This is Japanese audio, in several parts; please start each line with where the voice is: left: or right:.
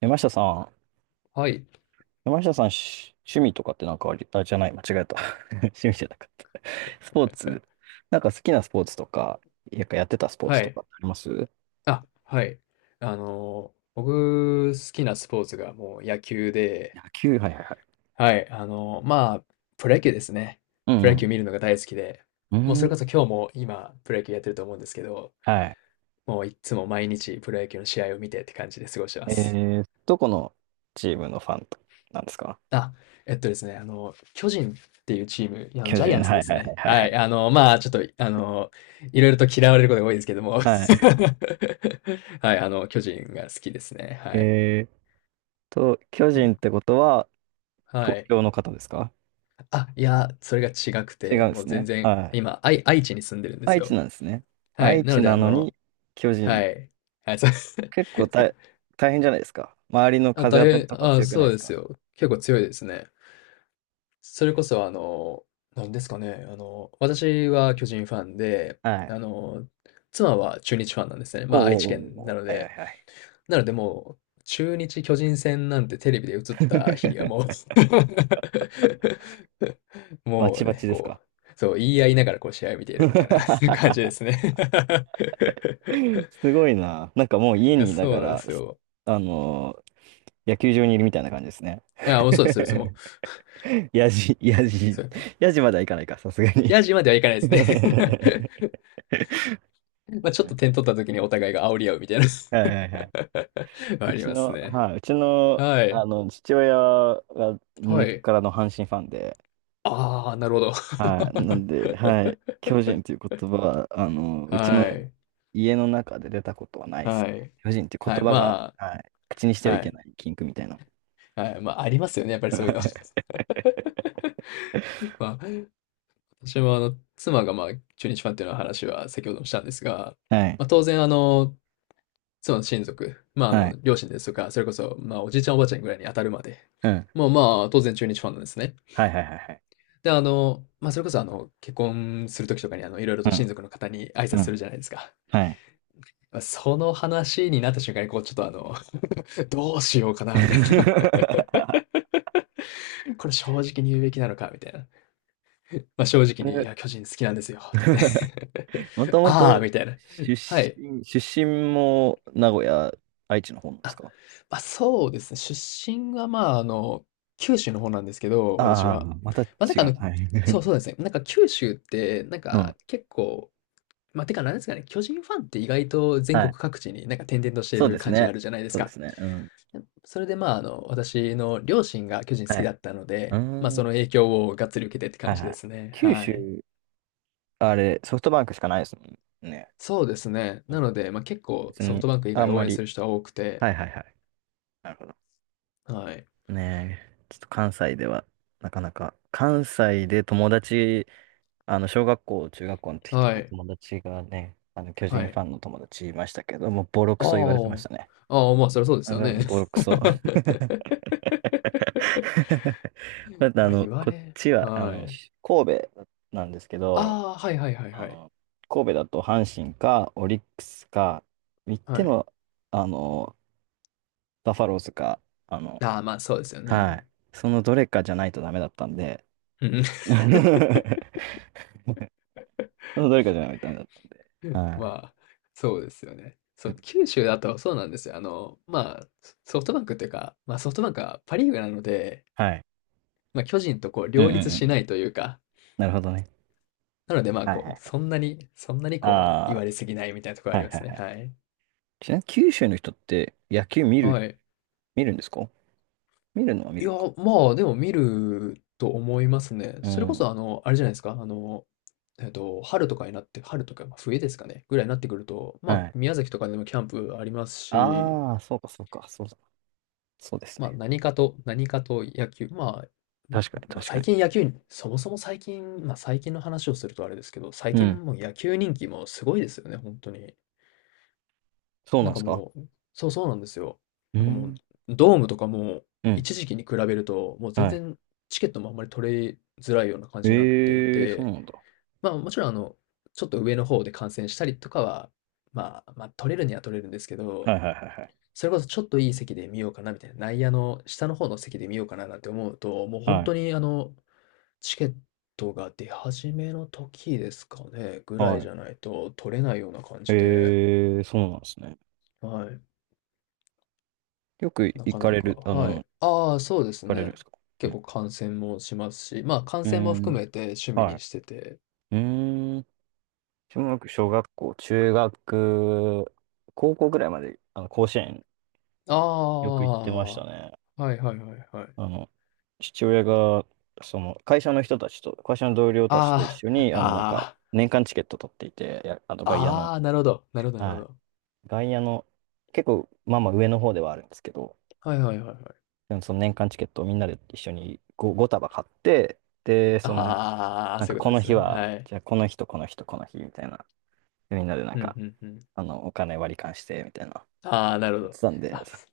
right: 山下さん、
left: はい。
right: 山下さん、し趣味とかってなんかあり、あ、じゃない、間違えた。趣味じゃなかった。スポーツ、なんか好きなスポーツとか、やっぱやってたスポー
left: は
right: ツと
left: い。
right: かってあります？
left: あ、はい。あの、僕、好きなスポーツがもう野球で、
right: 野球、はいはいはい。
left: はい。あの、まあ、プロ野球ですね。
right: う
left: プロ野球
right: ん
left: 見るのが大好きで、
right: う
left: もう
right: ん。う
left: そ
right: ー
left: れこそ
right: ん。
left: 今日も今、プロ野球やってると思うんですけど、
right: はい。
left: もういつも毎日プロ野球の試合を見てって感じで過ごしてま
right: え
left: す。
right: ー、どこのチームのファンとなんですか？
left: あ、えっとですね、あの、巨人っていうチーム、いやあの、
right: 巨
left: ジャイア
right: 人。
left: ンツ
right: は
left: で
right: い
left: す
right: はいは
left: ね。
right: いはい
left: は
right: は
left: い。
right: い。
left: あの、まあ、ちょっと、あの、いろいろと嫌われることが多いですけども。
right: はい。
left: はい。あの、巨人が好きですね。はい。
right: えーと、巨人ってことは、
left: は
right: 東
left: い。
right: 京の方ですか？
left: あ、いや、それが違く
right: 違うん
left: て、
right: で
left: もう
right: す
left: 全
right: ね。
left: 然、
right: はい。
left: 今、愛知に住んでるんです
right: 愛知
left: よ。
right: なんですね。
left: はい。
right: 愛
left: な
right: 知
left: ので、
right: な
left: あ
right: の
left: の、
right: に、巨
left: は
right: 人。
left: い。はい、そうです。
right: 結構 大、大変じゃないですか。周りの
left: あ、
right: 風当たり
left: 変、
right: とか
left: あ、
right: 強くない
left: そ
right: で
left: う
right: す
left: です
right: か。
left: よ。結構強いですね。それこそ、あの、なんですかね、あの、私は巨人ファンで、
right: は
left: あ
right: い。
left: の、妻は中日ファンなんですね。ま
right: お
left: あ、
right: う
left: 愛
right: おう
left: 知
right: おう
left: 県
right: お
left: な
right: う。
left: の
right: はいはい
left: で、
right: はい。
left: なのでもう、中日巨人戦なんてテレビで映った日には もう
right: バ
left: も
right: チ
left: う
right: バ
left: ね、
right: チです
left: こ
right: か？
left: う、そう、言い合いながらこう試合を見ているみたいな 感じで すね。
right: すごいな。なんかもう
left: い
right: 家
left: や、
right: にいな
left: そう
right: が
left: なんで
right: ら、
left: すよ。
right: あのー野球場にいるみたいな感じですね。
left: あ、もうそうです、そうです、もう。
right: やじ、やじ、
left: そう。
right: やじまではいかないか、さすがに。
left: ヤジまではいかな いです
right: 面
left: ね。 まあちょ
right: 白
left: っ
right: い。
left: と 点取った時にお互いが煽り合うみたいな。
right: は いはいはい。う
left: あり
right: ち
left: ます
right: の、
left: ね。
right: はい、うちの、
left: は
right: あ
left: い。
right: の、父親が根
left: は
right: っ
left: い。
right: からの阪神ファンで、
left: ああ、なるほど。
right: は い。なんで、はい。巨人という言葉は、あの、うち
left: は
right: の
left: い。
right: 家の中で出たことはないです
left: は
right: ね。
left: い。
right: 巨人という
left: はい。
right: 言葉
left: ま
right: が、
left: あ、
right: はい。口にしては
left: は
right: いけ
left: い。
right: ない禁句みたいな。
left: はい。まあ、ありますよね。やっぱりそういうの。まあ、私もあの、妻がまあ、中日ファンっていうのは話は先ほどもしたんですが、
right: はい。
left: まあ、当然あの、妻の親族、まあ、あ
right: はい。
left: の、両親ですとか、それこそ、まあ、おじいちゃんおばあちゃんぐらいに当たるまで、
right: うん。
left: もうまあ、当然中日ファンなんですね。
right: はいはいはいはい。
left: で、あの、まあ、それこそあの、結婚するときとかにあの、いろいろと親族の方に挨
right: う
left: 拶
right: ん。う
left: す
right: ん。
left: るじゃないですか。
right: はい。
left: まあその話になった瞬間に、こう、ちょっとあの、どうしようかな、みたいな。これ正直に言うべきなのかみたいな。まあ、正直に、いや、巨人好きなんですよって言って
right: もと も
left: ああ、
right: と
left: みたいな。はい。
right: 出身も名古屋、愛知の方なんです
left: あ、
right: か？
left: まあ、そうですね。出身は、まあ、あの、九州の方なんですけど、私
right: ああ、
left: は。
right: また違
left: まあ、なんかあ
right: う。
left: の、
right: はい。
left: そ うですね。なんか九州って、なん
right: う
left: か
right: ん。
left: 結構、まあ、てかなんですかね、巨人ファンって意外と全
right: は
left: 国
right: い。
left: 各地になんか点々としてい
right: そう
left: る
right: です
left: 感じ
right: ね。
left: あるじゃないです
right: そうで
left: か。
right: すね。うん。
left: それでまあ、あの、私の両親が巨人好
right: は
left: き
right: い。
left: だったの
right: うー
left: で、まあ、そ
right: ん。
left: の影響をがっつり受けてって
right: は
left: 感
right: い
left: じ
right: は
left: で
right: い。
left: すね。
right: 九
left: は
right: 州、
left: い。
right: あれ、ソフトバンクしかないですもんね。
left: そうですね。
right: うん。
left: なので、まあ、結構
right: 別
left: ソフ
right: に、
left: トバンク以
right: あ
left: 外
right: んま
left: 応援す
right: り。
left: る人は多くて、
right: はいはいはい。なるほど。
left: はい。
right: ねえ、ちょっと関西では、なかなか、関西で友達、あの、小学校、中学校の時と
left: は
right: か、
left: い。
right: 友達がね、あの、巨
left: は
right: 人フ
left: い。
right: ァンの友達いましたけど、もうボロクソ言われてまし
left: あ
right: たね。
left: あ。ああ、まあ、そりゃそうです
right: あ
left: よ
right: の、
left: ね。
right: ボロクソ。だってあ
left: ま、あ
right: の、
left: 言わ
right: こっ
left: れ
right: ちは、あ
left: は
right: の、
left: い。
right: 神戸なんですけど、
left: ああ、はいはいはい
right: あ
left: はい。
right: の、神戸だと阪神か、オリックスか、言って
left: はい。
right: も、あの、バファローズか、あの、
left: ああ、まあ、そうですよ
right: はい。
left: ね。
right: そのどれかじゃないとダメだったんで、
left: うん。
right: そのどれかじゃないとダメだった。は
left: ま
right: い。
left: あ、そうですよね。そう、九州だとそうなんですよ。あの、まあ、ソフトバンクっていうか、まあ、ソフトバンクはパ・リーグなので、
right: はい。
left: まあ、巨人とこう
right: うんう
left: 両
right: ん
left: 立
right: うんう
left: しな
right: ん。
left: いというか、
right: なるほどね。
left: なので、まあ、
right: はいは
left: こう、
right: い。
left: そんなにこう、あの、言
right: あ
left: われすぎないみたいなところ
right: あ、
left: あ
right: は
left: り
right: い
left: ま
right: は
left: す
right: いは
left: ね。
right: い。
left: はい。
right: ちなみに九州の人って野球見る、
left: はい。
right: 見るんですか？見るのは見
left: い
right: る
left: や、
right: のか。
left: まあ、でも見ると思いますね。
right: う
left: それこそ、
right: ん。
left: あの、あれじゃないですか、あの、えっと、春とかになって、春とか、ま、冬ですかね、ぐらいになってくると、まあ、
right: はい。
left: 宮崎とかでもキャンプありますし、
right: ああ、そうかそうか、そうだ。そうです
left: まあ、
right: ね。
left: 何かと野球、まあ、
right: 確かに
left: まあ、
right: 確か
left: 最
right: に。
left: 近野球そもそも最近、まあ、最近の話をするとあれですけど、最
right: うん。
left: 近もう野球人気もすごいですよね、本当に。
right: そうな
left: な
right: ん
left: ん
right: で
left: か
right: すか？
left: もう、そう、そうなんですよ。
right: う
left: なんかもう、
right: ん。
left: ドームとかも、
right: うん。
left: 一時期に比べると、もう全
right: はい。
left: 然チケットもあんまり取れづらいような感じになってい
right: ええ、そう
left: て、
right: なんだ。
left: まあ、もちろんあの、ちょっと上の方で観戦したりとかは、まあ、ま、取れるには取れるんですけ
right: は
left: ど、
right: いはいはい
left: それこそちょっといい席で見ようかなみたいな、内野の下の方の席で見ようかななんて思うと、もう
right: はい。
left: 本
right: は
left: 当に
right: い。
left: あの、チケットが出始めの時ですかね、ぐらい
right: はい。
left: じゃないと取れないような感じで、
right: ええ、そうなんですね。
left: はい。
right: よく
left: な
right: 行
left: か
right: か
left: な
right: れ
left: か、
right: る、あ
left: は
right: の、行
left: い。ああ、そうです
right: かれるん
left: ね。
right: ですか？う
left: 結
right: ん。
left: 構観戦もしますし、まあ、観
right: う
left: 戦
right: ー
left: も
right: ん。
left: 含めて趣味
right: は
left: に
right: い。
left: してて。
right: うーん。小学校、中学、高校ぐらいまで、あの、甲子園
left: あ
right: よく行ってま
left: あ、
right: した
left: は
right: ね。
left: いはいはいはい。
right: あの、父親が、その、会社の同僚たちと一
left: あ
right: 緒
left: あ、
right: に、あの、なんか、
left: あ
right: 年間チケット取っていて、や、あの、外野
left: あ、あ
right: の、
left: あ、なるほど。なるほど、なるほ
right: はい。
left: ど。
right: 外野の、結構、まあまあ上の方ではあるんですけど、
left: はいはいはいはい。
right: でもその年間チケットをみんなで一緒に 5, 束買って、で、その、
left: ああ、
right: なん
left: そ
right: か
left: ういうこ
right: こ
left: とで
right: の
left: す
right: 日
left: ね。
right: は、
left: はい。
right: じゃあこの日とこの日とこの日みたいな。でみんなでなん
left: うん、
right: か、
left: うん、うん。
right: あの、お金割り勘してみたいな。
left: ああ、なるほ
right: やって
left: ど。
right: たんで、
left: あ、そ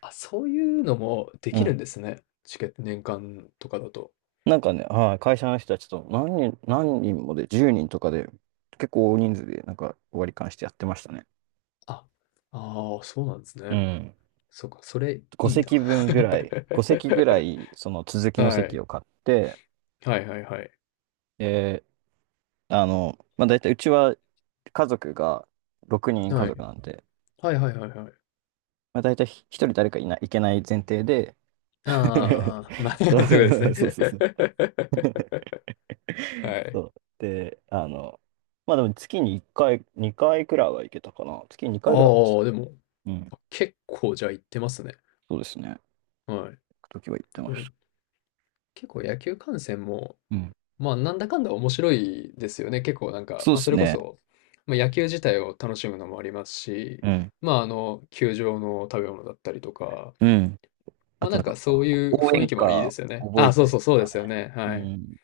left: あ、そういうのもで
right: う
left: きる
right: ん。
left: んですね。チケット年間とかだと。
right: なんかね、はい、会社の人たちと何人、何人もで、10人とかで、結構大人数でなんか割り勘してやってましたね。
left: あ、ああ、そうなんです
right: う
left: ね。
right: ん。
left: そうか、それ
right: 5
left: いいな。
right: 席 分ぐらい、5席ぐらい、その続きの
left: は
right: 席
left: い。
right: を買って、
left: はいはいはい。
right: で、あの、まあ、大体うちは家族が6人家
left: は
right: 族
left: い。
right: なんで、
left: はいはいはいはい。
right: まあ、大体一人誰かいけない前提で。
left: ああ、まあ、そういう
right: そ
left: ことです
right: う。 そう
left: ね。
right: そうそう。
left: は
right: そ
left: い。
right: う。で、あの、まあでも月に1回、2回くらいは行けたかな。月に
left: あ
right: 2回くらいでした。
left: あ、でも、
right: うん。
left: 結構じゃあ行ってますね。
right: そうですね。行
left: は
right: くときは行って
left: い。で
right: ま
left: も、
right: した。
left: 結構野球観戦も、
right: うん。
left: まあ、なんだかんだ面白いですよね。結構なんか、
right: そう
left: ま
right: で
left: あ、そ
right: す
left: れこ
right: ね。
left: そ、まあ、野球自体を楽しむのもありますし、
right: うん。
left: まあ、あの、球場の食べ物だったりとか、
right: うん。
left: ま
right: あ
left: あ、
right: と
left: な
right: な
left: ん
right: ん
left: か
right: か、
left: そういう
right: 応
left: 雰
right: 援
left: 囲気もいいで
right: 歌
left: すよね。
right: 覚
left: あ
right: え
left: あ、
right: たりと
left: そうで
right: か
left: すよね。
right: ね。
left: はい。
right: うん。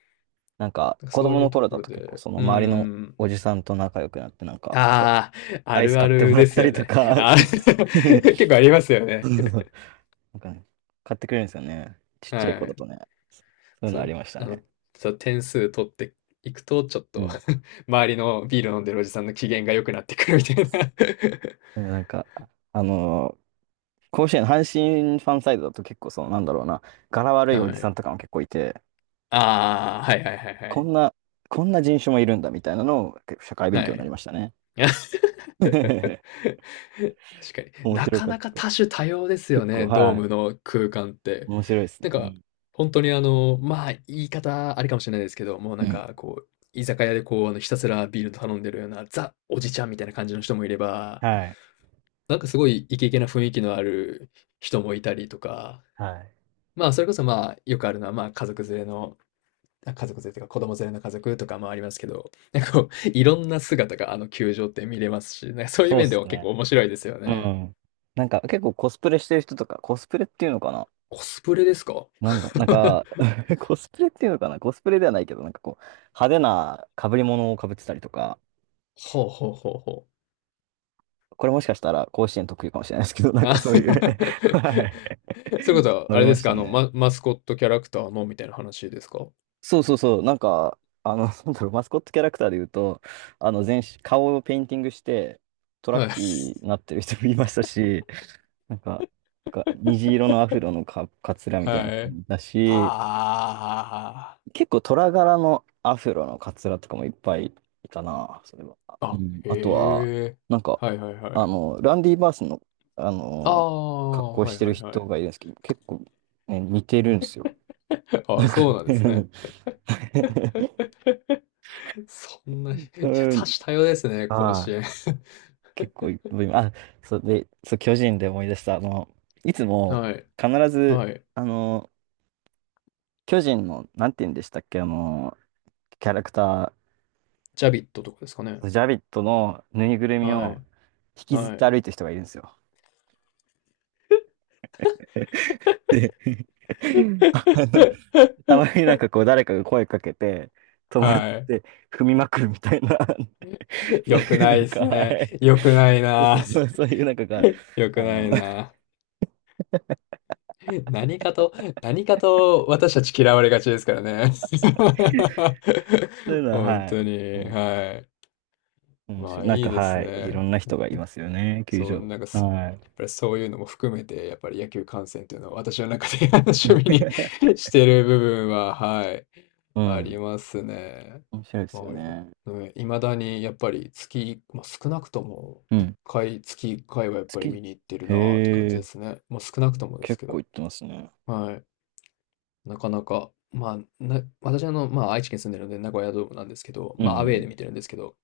right: なんか、
left: なんか
right: 子
left: そう
right: 供
left: い
right: の
left: うと
right: 頃
left: こ
right: だ
left: ろ
right: と結構
left: で、
right: その
left: うー
right: 周りの
left: ん。
right: おじさんと仲良くなって、なんか、
left: ああ、あ
right: アイス
left: るあ
right: 買って
left: る
right: もら
left: で
right: っ
left: す
right: た
left: よ
right: りと
left: ね。
right: か、
left: あ、
right: そう。
left: 結構ありますよね。
right: なんかね、買ってくれるんですよね。ちっちゃい子
left: は
right: だとね。
left: い。
right: そういう
left: そ
right: のあり
left: う、
right: ました
left: あの、
right: ね。
left: そう、点数取っていくと、ちょっ
right: う
left: と
right: ん。
left: 周りのビール飲んでるおじさんの機嫌が良くなってくるみ
right: そ
left: たい
right: うそう、でなんか、あのー甲子園、阪神ファンサイドだと結構その、なんだろうな、柄悪い
left: な。
right: お
left: は
right: じさ
left: い。
right: んとかも結構いて、
left: ああ、はいはいはいは
right: こ
left: い。
right: んな、こんな人種もいるんだみたいなのを結構社会勉
left: は
right: 強になり
left: い。
right: ましたね。
left: 確かに。
right: 面
left: な
right: 白
left: か
right: かっ
left: なか
right: た。
left: 多種多様ですよ
right: 結構、
left: ね、ドー
right: はい。
left: ムの空間って。
right: 面白いです
left: なん
right: ね。う
left: か、本当にあの、まあ、言い方あれかもしれないですけど、もう
right: ん。
left: な
right: う
left: んか
right: ん。
left: こう、居酒屋でこう、あの、ひたすらビール頼んでるような、ザ・おじちゃんみたいな感じの人もいれば、
right: はい。
left: なんかすごいイケイケな雰囲気のある人もいたりとか、
right: はい。
left: まあ、それこそ、まあ、よくあるのは、まあ、家族連れのあ、家族連れというか、子供連れの家族とかもありますけど、なんかこう、いろんな姿があの球場って見れますし、なんかそういう
right: そう
left: 面
right: で
left: で
right: す
left: は結
right: ね。
left: 構面白いですよ
right: う
left: ね。
right: ん。なんか結構コスプレしてる人とか、コスプレっていうのかな？
left: コスプレですか？
right: なんだ、なんか、コスプレっていうのかな？コスプレではないけど、なんかこう、派手な被り物を被ってたりとか、
left: ほうほうほうほう。
right: これもしかしたら甲子園特有かもしれないですけど、なん
left: あ、
right: かそう
left: そうい
right: いう。 はい、
left: うことは
right: あ
left: あ
right: り
left: れ
right: ま
left: です
right: し
left: か、
right: た
left: あの、
right: ね。
left: ママスコットキャラクターのみたいな話ですか？
right: そうそうそう、なんか、あの、なんだろう、マスコットキャラクターで言うと、あの、全身、顔をペインティングして、トラッ
left: はい。
right: キ ーになってる人もいましたし、なんか、なんか虹色のアフロのか、かつらみたいな
left: は
right: 人
left: い。
right: もいたし、
left: あ
right: 結構虎柄のアフロのカツラとかもいっぱいいたな、それは。
left: あ、
right: う
left: あ、
right: ん。あとは、
left: へえ。
right: なんか、
left: はいはいは
right: あ
left: い。
right: の、ランディ・バースの、あ
left: あ
right: の、格
left: あ、
right: 好
left: は
right: し
left: い
right: てる
left: はいは
right: 人
left: い。
right: がいるんですけど、結構、ね、似てるんですよ。
left: ああ、そうなんですね。そんな、い
right: う
left: や、多
right: ん。
left: 種多様ですね、甲
right: あ
left: 子
right: あ、
left: 園。
right: 結構いっぱい、あ、そうで、そう、巨人で思い出した、あの、いつ も、
left: はい、
right: 必ず、
left: はい。
right: あの、巨人の、なんて言うんでしたっけ、あの、キャラクター、
left: ジャビットとかですかね。
right: ジャビットのぬいぐるみ
left: は
right: を
left: い、
right: 引きずっ
left: は
right: て
left: い。
right: 歩いてる人がいるんですよ。で、あの、たまに なんかこう誰かが声かけて、止まっ
left: はい。
right: て踏みまくるみたいな、そう
left: 良く
right: いう
left: な
right: な
left: い
right: ん
left: で
right: か、
left: す
right: は
left: ね。
right: い。
left: 良くない
right: そ
left: な。
right: うそうそう いうなんかが、
left: 良く
right: あ
left: な
right: の、
left: いな。何かと、何かと私たち嫌われがちですからね。
right: そういうの は、
left: 本
right: はい。
left: 当に。
right: もう
left: はい。
right: 面
left: ま
right: 白い。
left: あ
right: なん
left: いい
right: か、
left: です
right: はい。いろ
left: ね。
right: んな人がいますよね、球
left: そう、
right: 場。
left: なんかそ、
right: はい。
left: やっぱりそういうのも含めて、やっぱり野球観戦というのは私の中で 趣味に してる部分は、はい、
right: う
left: あり
right: ん。
left: ますね。
right: 面白いですよ
left: はい。
right: ね。
left: いまだにやっぱりまあ、少なくとも
right: う
left: 1
right: ん。
left: 回、月1回はやっぱり
right: 月。
left: 見に行ってるなーって感
right: へ
left: じで
right: え、
left: すね。もう少なくともです
right: 結
left: け
right: 構
left: ど。
right: 行ってますね。
left: はい。なかなか、まあ、私あの、まあ、愛知県住んでるので名古屋ドームなんですけど、
right: う
left: まあ、アウェーで
right: ん。
left: 見てるんですけど、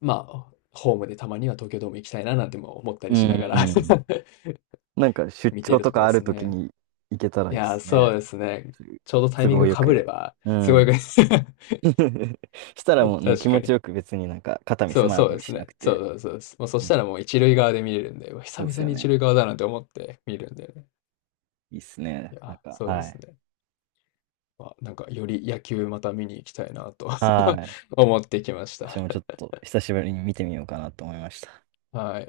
left: まあ、ホームでたまには東京ドーム行きたいななんても思った
right: う
left: りしな
right: ん。
left: が
right: う
left: ら
right: ん。なんか出
left: 見てい
right: 張
left: る
right: と
left: とこ
right: か
left: ろで
right: ある
left: す
right: とき
left: ね。
right: に行けたら
left: い
right: いいで
left: やー、
right: す
left: そ
right: ね。
left: うですね。ちょうどタイ
right: 都
left: ミング
right: 合よ
left: 被れ
right: く。
left: ば、
right: う
left: すごいで
right: ん。
left: す。
right: したらもうね、気
left: 確か
right: 持ち
left: に。
right: よく別になんか肩身
left: そう、
right: 狭い
left: そうで
right: 思い
left: す
right: しな
left: ね。
right: く
left: そう
right: て。
left: そうそうです。もうそした
right: ね、
left: らもう一塁側で見れるんで、うわ
right: そ
left: 久
right: うです
left: 々
right: よ
left: に一
right: ね。
left: 塁側だなんて思って見るんでね。
right: いいっす
left: い
right: ね。なん
left: や、
right: か、
left: そうで
right: は
left: す
right: い。
left: ね。まあ、なんかより野球また見に行きたいなと
right: はい。
left: 思ってきまし
right: 私
left: た。
right: もちょっと久しぶりに見てみようかなと思いました。
left: はい。